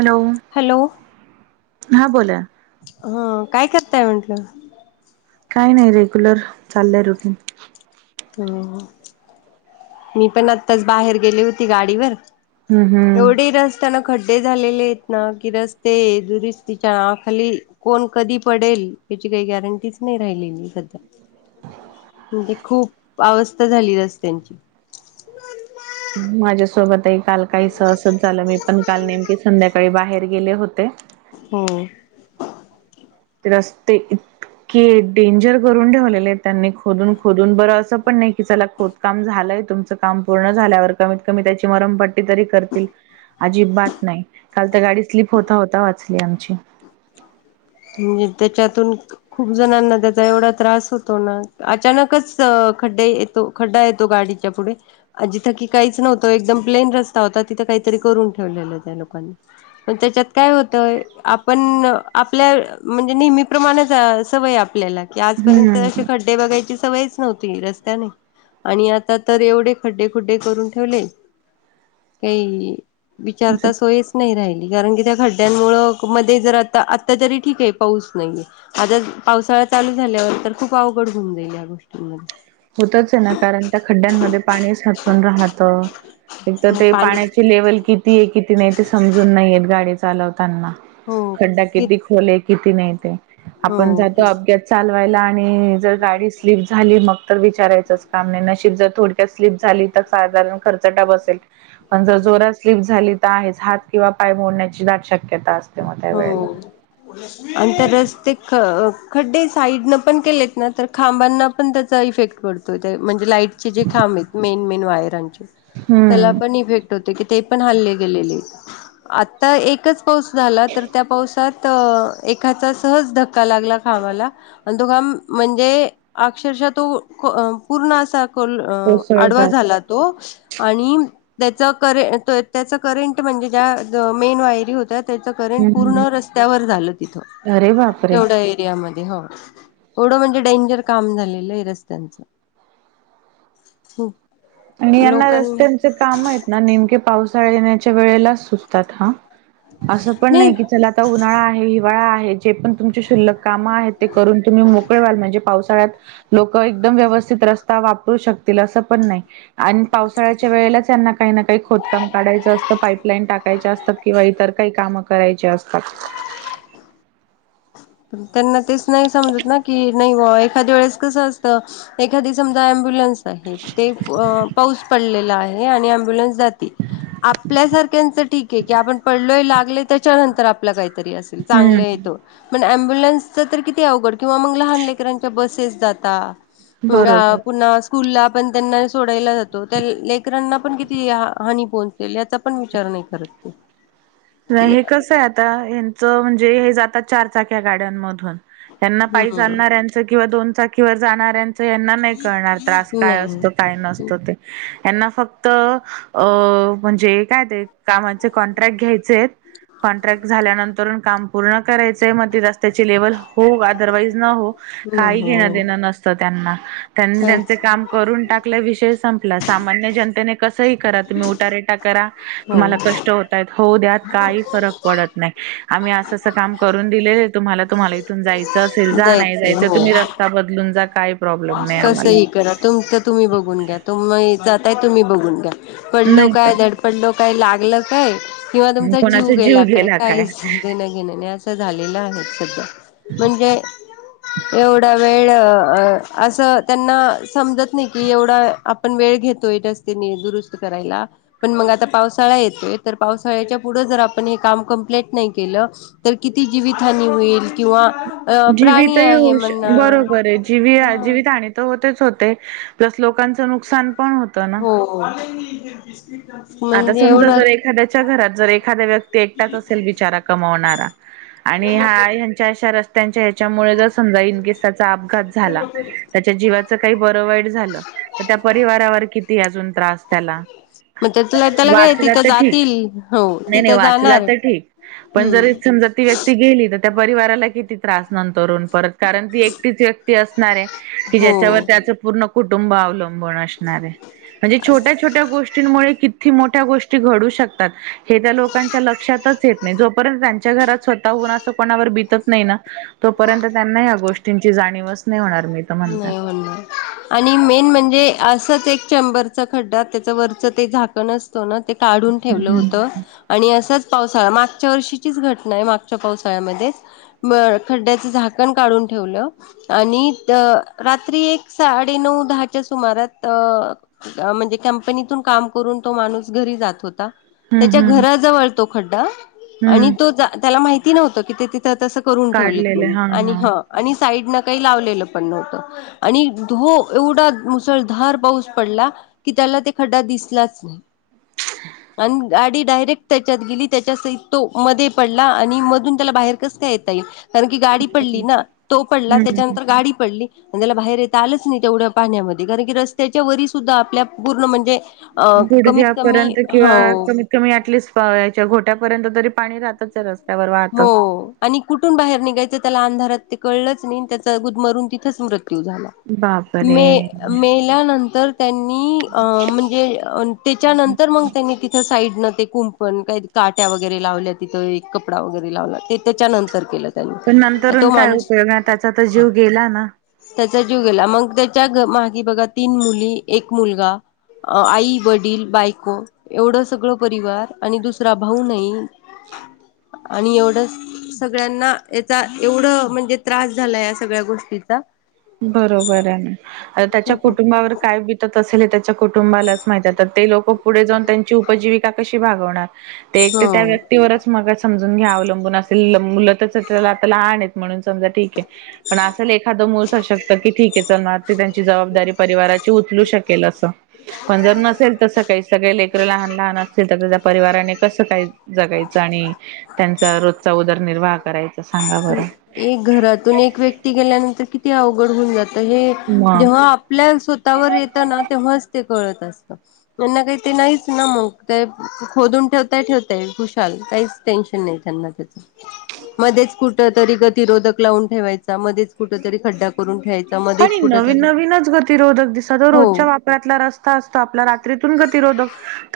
Hello hello. हा बोला. हा काय करताय म्हंटलं? काही नाही रेग्युलर, चाललंय रुटीन. हम्म. मी पण आत्ताच बाहेर गेली होती गाडीवर हम् हम् एवढी रस्त्यानं खड्डे झालेले आहेत ना, की रस्ते दुरुस्तीच्या खाली कोण कधी पडेल त्याची काही गॅरंटीच नाही राहिली नाही सध्या. म्हणजे खूप अवस्था झाली रस्त्यांची. माझ्यासोबतही काल काहीस असंच झालं मी पण काल नेमकी संध्याकाळी बाहेर गेले होते. हम्म. ते रस्ते इ के डेंजर करून ठेवलेले आहेत त्यांनी खोदून खोदून. बर असं पण नाही की चला खोदकाम झालंय तुमच काम पूर्ण झाल्यावर कमीत कमी त्याची मरमपट्टी तरी करतील. अजिबात नाही. काल तर गाडी स्लीप होता होता वाचली आमची. [inaudible] म्हणजे त्याच्यातून खूप जणांना त्याचा एवढा त्रास होतो ना अचानकच अं ख ते येतो खड्डा येतो गाडीच्या पुढे. जिथं की काहीच नव्हतं एकदम प्लेन रस्ता होता. तिथ काहीतरी करून ठेवलेलं त्या लोकांनी, पण त्याच्यात काय होतंय आपण आपल्या म्हणजे नेहमी प्रमाणच सवय आपल्याला की आजपर्यंत काय असे हम्म खड्डे बघायची चवच नव्हती रस्त्याने आणि आता तर एवढे खड्डे खुड्डे करून ठेवले काही विचारता सोयच नाही राहिली, कारण की त्या खड्ड्यांमुळे मध्ये जर आता आ आता तरी ठीके पाऊस नाहीये. आता पावसाळा चालू झाल्यावर तर खूप अवघड घुऊन जाईल या गोष्टींमध्ये. होतच आहे ना कारण त्या खड्ड्यांमध्ये पाणी साचून राहतं. एक तर हो ते पाणी पाण्याची लेवल किती आहे, किती नाही ते समजून नाहीयेत गाडी चालवत ताना हो खड्डा कि किती खोल आहे किती नाही ते. आपण हो कि जातो अपग्यात चालवायला आणि जर गाडी स्लिप झाली मग तर विचारायचच काम नाही नशीब जर नर थोडक्यात स्लीप झाली तर [unintelligible] जाऊन नुसतं खरचटा बसेल. आणि जर जोरात स्लिप झाली तर आहेच हात किंवा पाय मोडण्याची दाट शक्यता असते मग त्या हो वेळेला. आणिं ते रस्ते ख खड्डे साईडनं पण केलेत ना तर खांबांना पण त्याचा इफेक्ट पडतोय. ते म्हणजे लाईटचे जे खांब मेन मेन वायरांचे त्याला हम्म पण इफेक्ट होतं की ते पण हल्ले गेलेले. आता एकच पाऊस झाला तर त्या पावसात एखाचा सहज धक्का लागला खांबाला आणि तो खांब म्हणजे अक्षरशः तो अ पूर्ण असा अ कोसळ आडवा जात झाला तो आणि त्याच करे त्याच करेंट म्हणजे ज्या मेन वायरी होत्या त्याच करेंट पूर्ण हम्म रस्त्यावर झालं तिथ अरे बापरे! तेवढ्या एरियामध्ये हो थोडं म्हणजे डेंजर काम झालेलं आहे रस्त्यांच हो आणि यांना रस्त्यांचे काम आहेत ना नेमके पावसाळ्याने अस पण नाही की उन्हाळा आहे आहे जे पण तुम शल्क काम ते करून तुम्ही मोकळल म्हणजे पावसाळ्यात लोक एकदम व्यवस्थित रस्ता वापरू शकतील असं पण नाही आणि पावसाळ्याच्या वेळेलाच त्यांना काही ना काही खोदकाम काढायचं असतं पाईपलाईन टाकायच असतं किंवा तर काही काम करायचे असतात ह त्यांना तेच नाही समजत ना की नाही एखाद्या वेळेस कसं असतं एखादी समजा म्ब्युलन्स आहे ते पाऊस पडलेला आहे आणि आंबुलंस आपल्या सारख्यांचे ठीक आहे की आपण पडलोय लागलय त्यांतर आप का तरी असल चांगलं हम्म येतो ॲम्बुलन्स चा तर किती अवघड किंवा मग लहान लेकरांच्या बसेस जातात बरोबर. पुन्हा स्कूल ला पण त्यांना सोडायला जातो लेकरांना पण किती हानी पोहोचल याचा पण विचार नाही करत कि नाही हे कस आहे आता यांच म्हणजे हे जातात चार चाक्या गाड्यांमध त्यां पाई हम्म चालच किंवा दोन चाकी जाऱ यांना नाही करणार त्रास काय नाही असतो काय नसतो ते त्यांना फक्त अ म्हणजे काय ते कामाचे कॉन्ट्रॅक्ट घ्यायचे कॉन्ट्रॅक्ट झाल्यानंतर मग काम पूर्ण करायचे आहे. त्याची लेवल हो अदरवाइज न हो न काही घेणं हो देणं नसतं त्यांना त्यांनी त्यांचे जायच काम करून टाकलं विषय संपला. सामान्य जनतेने कस करा तुम्ही उटारेटा करा. तुम्हाला हो कष्ट होतायत. होवूद्या. काही फरक पडत नाही. आम्ही अस अस काम करून दिलेल आहे. तुम्हाला तुम्हाला इथून जायचं असेल जा. नाही जायचं तुम्ही रस्ता बदलून जा. काय कस ही करा तुमच तुम्ही बघून घ्या. तुम्ही जाताय तुम्ही बघून घ्या. पडलो नाही तर काय? धडपडलो काय? लागलं काय? किंवा तुमचा जीव गेला काय? काही देणं घेण नाही असं झालेलं आहे सध्या. म्हणजे एवढा वेळ असं त्यांना समजत नाही कि, एवढा आपण वेळ घेतोय रस्ते दुरुस्त करायला. पण मग आता पावसाळा येतोय. तर पावसाळ्याच्या पुढ जर आपण हे काम कंप्लीट नाही केलं. किती जीवितहानी होईल किंवा अ प्राणी जीवितही आहे होऊ शकते. म्हणणा बरोबर आहे. जीवी ह जीवित हानी तर होतेच होते. प्लस लोकांच नुकसान पण होतं ना. हो आता म्हणजे समजा, एवढं जर एखाद्याच्या घरात जर एखाद्या व्यक्ती एकटाच असेल बिचारा कमवणारा. आणि हा ह्यांच्या अशा रस्त्यांच्या ह्याच्यामुळे जर समजा इन केस त्याचा अपघात झाला. त्याच्या जीवाचं काही बरं वाईट झालं. तर त्या परिवारावर किती अजून त्रास त्याला? मग त्याला काय वाचला तिथं तर ठीक. जातील हो नाही नाही तिथं वाचला जाणार तर ठीक पण जर हम्म समजा, ती व्यक्ती गेली. त्या परिवाराला किती त्रास नंतर? परत कारण ती एकटीच व्यक्ती असणार आहे की ज्याच्यावर हो त्याचं पूर्ण कुटुंब अवलंबून बळ असणार आहे. छोट्या छोट्या गोष्टींमुळे मोठ्या गोष्टी घडू शकतात. हे त्या लोकांच्या लक्षातच येत नाही. जोपर्यंत त्यांच्या घरात स्वतः कोणाच कोणावर बीतत नाही ना तोपर्यंत त्यांना या गोष्टींची जाणीवच नाही होणार मी तर म्हणते. नाही म्हणणार आणि मेन म्हणजे असच एक चेंबरचा खड्डा त्याच वरचं ते झाकण असतो ना.. ते काढून ठेवलं होत आणि असच पाऊस मागच्या वर्षीचीच घटना आहे. मागच्या पावसाळ्यामध्येच खड्ड्याच झाकण काढून ठेवलं. आणि रात्री एक साडे नऊ दहाच्या सुमारात म्हणजे कंपनीतून काम करून तो माणूस घरी जात होता. हम्म त्याच्या हम्म घराजवळ तो खड्डा आणि हम्म तो त्याला माहिती नव्हत की, ते तिथं तसं करून ठेवलंय काढलेले हा हा म्हणून आणि साइडने काही लावलेलं पण न्हवत. आणि धो एवढा मुसळधार पाऊस पडला. की त्याला ते खड्डा दिसलाच नाही आणि गाडी डायरेक्ट त्याच्यात गेली. त्याच्यासह तो मध्ये पडला आणि मधून त्याला बाहेर कस काय येता येईल? कारण की गाडी पडली ना. तो पडला हम्म हम्म. त्याच्यानंतर गाडी पडली. आणि त्याला बाहेर येता आलंच नाही. तेवढ्या पाहण्यामध्ये कारण की, रस्त्याच्या वरी सुद्धा आपल्या पूर्ण म्हणजे अ कमीत कमी गुडघ्यापर्यंत किंवा हो कमीत कमी अटलिस्ट पायच्या घोट घोट्यापर्यंत तरी पाणी राहतच रस्त्यावर वाहत. हो आणि कुठून बाहेर निघायचं. त्याला अंधारात ते कळलंच नाही. त्याचा गुदमरून तिथंच मृत मृत्यू झाला. मे बापरे! मेल्यानंतर त्यांनी अ म्हणजे त्याच्यानंतर मग त्यांनी तिथ साईड न कुंपण, काही काट्या वगैरे लावल्या. तिथं एक कपडा वगैरे लावला ते त्याच्यानंतर केलं. पण नंतरून तो काय माणूस उपयोग ना त्याचा तर जीव गेला ना. त्याचा जीव गेला. मग त्या त्याच्या मागे बघा तीन मुली, एक मुलगा आई, वडील, बायको एवढं सगळं परिवार आणि दुसरा भाऊ नाही. [inaudible] आणि एवढं सगळ्यांना याचा एवढं म्हणजे त्रास झाला, या सगळ्या गोष्टीचा बरोबर आहे ना आ त्याच्या खूप कुटुंबावर काय बत तल त्याच्या कुटुंबालाच माहित आता तर, ते लोक पुढे जाऊन त्यांची उपजीविका कशी भागवणार. ते एकटे त्या हो व्यक्तीवरच मग समजून घ्या अवलंबून असेल मुल तर चला आता लहान म्हणून समा ठीके पण असा एखाद मूल किती जबाबदारी परिवाराची उचलू शकेल असं. काही सगळे लेकर लहान लहान असतील तर, त्या त्या परिवाराने कसं काही जगायचं. आणि त्यांचा रोजचा उदरनर्वाह करायच. एक घरातून एक व्यक्ती गेल्यानंतर किती अवघड होऊन जात. हे मग जेव्हा आपल्या स्वतःवर येतं ना तेव्हा ते कळत असत त्यांना काही ते नाहीच ना मग ते खोदून ठेवता ठेवताय खुशाल कायच टेन्शन नाही त्यांना त्याचा मध्येच कुठ तरी गतिरोधक लावून ठेवायचा मध्येच कुठ तरी खड्डा करून ठेयचा. अर नवीन नवीनच गतिरोधक दिसत, तो हो रोजच्या वापरातला रस्ता असतो, आपला रात्रीतून गतिरोधक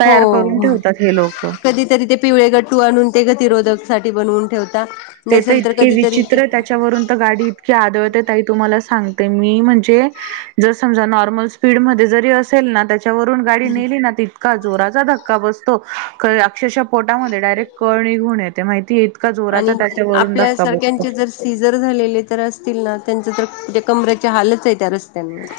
तयार करून हो ठेवतात हे लोक. कधीतरी ते पिवळे गटू आणून ते गतरोधक सा बनवून ठेवता नसेल तर. की कधीतरी विचित्र ते आहे त्याच्यावरून तर गाडी इतकी आदळते, तुम्हाला सांगते. ते मी मनजे जस समजा नॉर्मल स्पीडमध्ये असेल. त्याच्या वरून जर गाडी नेली ना तितका जोराचा धक्का बसतो. अक्षरशः पोटामध्ये डायरेक्ट कळ निघून येते. माहितीेत का जोराचा आणि त्याच्यावरून धक्का बसतो. आपल्यासारख्यांचे जर सीझर झालेले तर असतील ना. त्यांच तरे कमरच्या हालच आहे त्या रस्त्यांमध्ये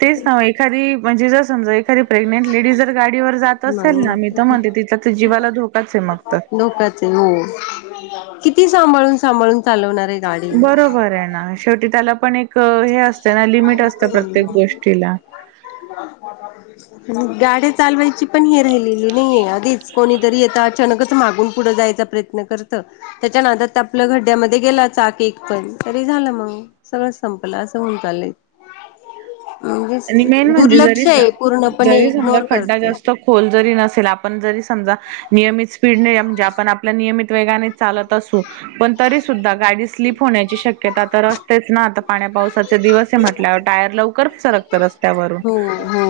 तेच ना एखादी म्हणजे जर समजा री प्रेग्नेंट लेडी जर गाडीवर जात असेल ना, मी तर म्हणते तिथ तर जीवाला धोकाच आहे मागत. धोकाच किती सांभळून सांभळून चालवणार आहे. गाडी बरोबर आहे ना शेवटी त्याला पण एक हे असतं ना लिमिट असतं ह् प्रत्येक गोष्टीला. हम्. गाड्या चालवायची पण हे राहिलेली नाहीये. आधीच कोणीतरी आता अचानकच मागून पुढं जायचा प्रयत्न करता. त्याच्या नादात आप खड्या मध्ये गेलाक पण तरी झालं मग सगळ संपलं अस. होऊन चालले आणि मेन म्हणजे जरी पूर्णपणे जरी समजा इग्नोर खड्डा करताय ते जास्त खोल जरी नसेल आप.. सज नि समजा आप आप नियमित पणे वेगा चालत असूण तरी... सुद्धा गाडी स्लीप होण्याची शक्यताता रस्तेच ना आता पाण्या पावसाचे दिवस आहे म्हटल्यावर टायर लवकर सरक... हो हो...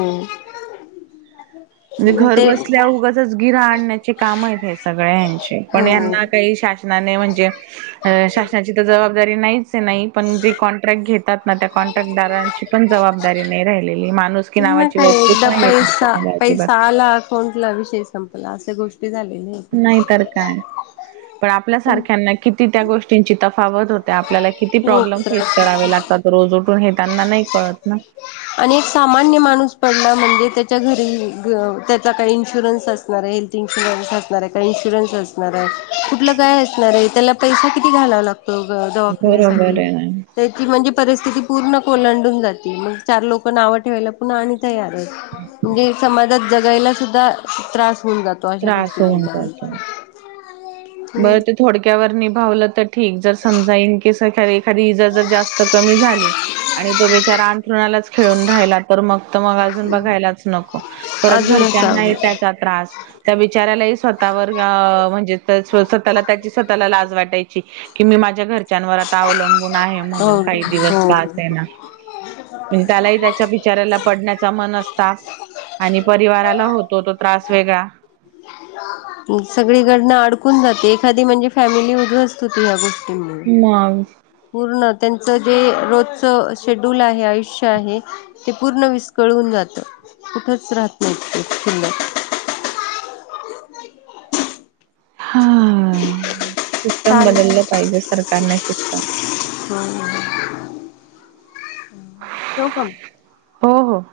म्हणजे मग घर ते बसल्या उगाच गिर आणण्याचे काम आहेत हे सगळ्यां... पण हो यांना काही शासकीय.. शासनाने म्हणजे शासनाची जारी नाही नाही पण जे कॉन्ट्रॅक्ट घेत. कॉन्ट्रॅक्टदारांची पण जबाबदारी नाही राहिलेली माणूस की नावाची वस्तूच नाहीये त्यां.. साला अकाउंटला विषय संपला अशा गोष्टी झालेल्या आहेत नाही तर काय... पण आपल्यासारख्यांना किती त्या गोष्टींची तफावत होते. आपल्याला किती खूप प्रॉब्लेम फेस त्रास करावे लागतात रोज उठून हेताना नाही कळत ना.. आणि एक सामान्य माणूस पडला म्हणजे त्याच्या घरी त्याचा काही इन्शुरन्स असणार आहे. हेल्थ इन्शुरन्स असणार आहे काय इन्शुरन्स असणार आहे कुठलं काय असणार आहे त्याला पैसा किती घालावा लागत. बरोबर दवाखान्यासाठी आहे ना त्याची म्हणजे परिस्थिती पूर्ण कोलांडून जाते मग.. चार लोक नावं ठेवायला पुन्हा आणि तयार आहे म्हणजे समाजात जगायला सुद्धा त्रास... होऊन जातो अशा त्रास गोष्टी होऊन घडल्याळात... जातो. बरं ते थोडक्यावर निभावलं तर... ठीक जर समजाईन केस एखा एखादी इजा जर जास्त कमी झाली आणि तो बेचारा अंथरुणाच खेळून राहिला तर मग तर मग अजून बघायलाच नको परत अजूनच घरच्यांनाही अवघड त्रास त्या बिचार्‍यालाही स्वतःला त्रास.. वर गाव म्हणजे त स्वतःला त्याची स्वतःला लाज वाटायची की माझ्या घर घरच्यांवर आता अवलंबून आहे म्हणून काही दिवस का स त्याना त्यालाही त्याच्या बिचारऱ्याला पडण्याचा मन असता आणि परिवाराला होत तो तो त्रास वेगळा सगळीकडंन अडकून जाते एखादी म्हणजे फॅमिली मधून मग पूर्ण त्यांचं जे रोजचं शेड्यूल आहे आयुष्य आहे ते पूर्ण विस्कळून जातं. कुठच राहत नाहीत ते शिल्लक.. हां.... सिस्टम चालेल बदललं पाहिजे सरकारने सिस्टम... हम्म शो कम... हो हो.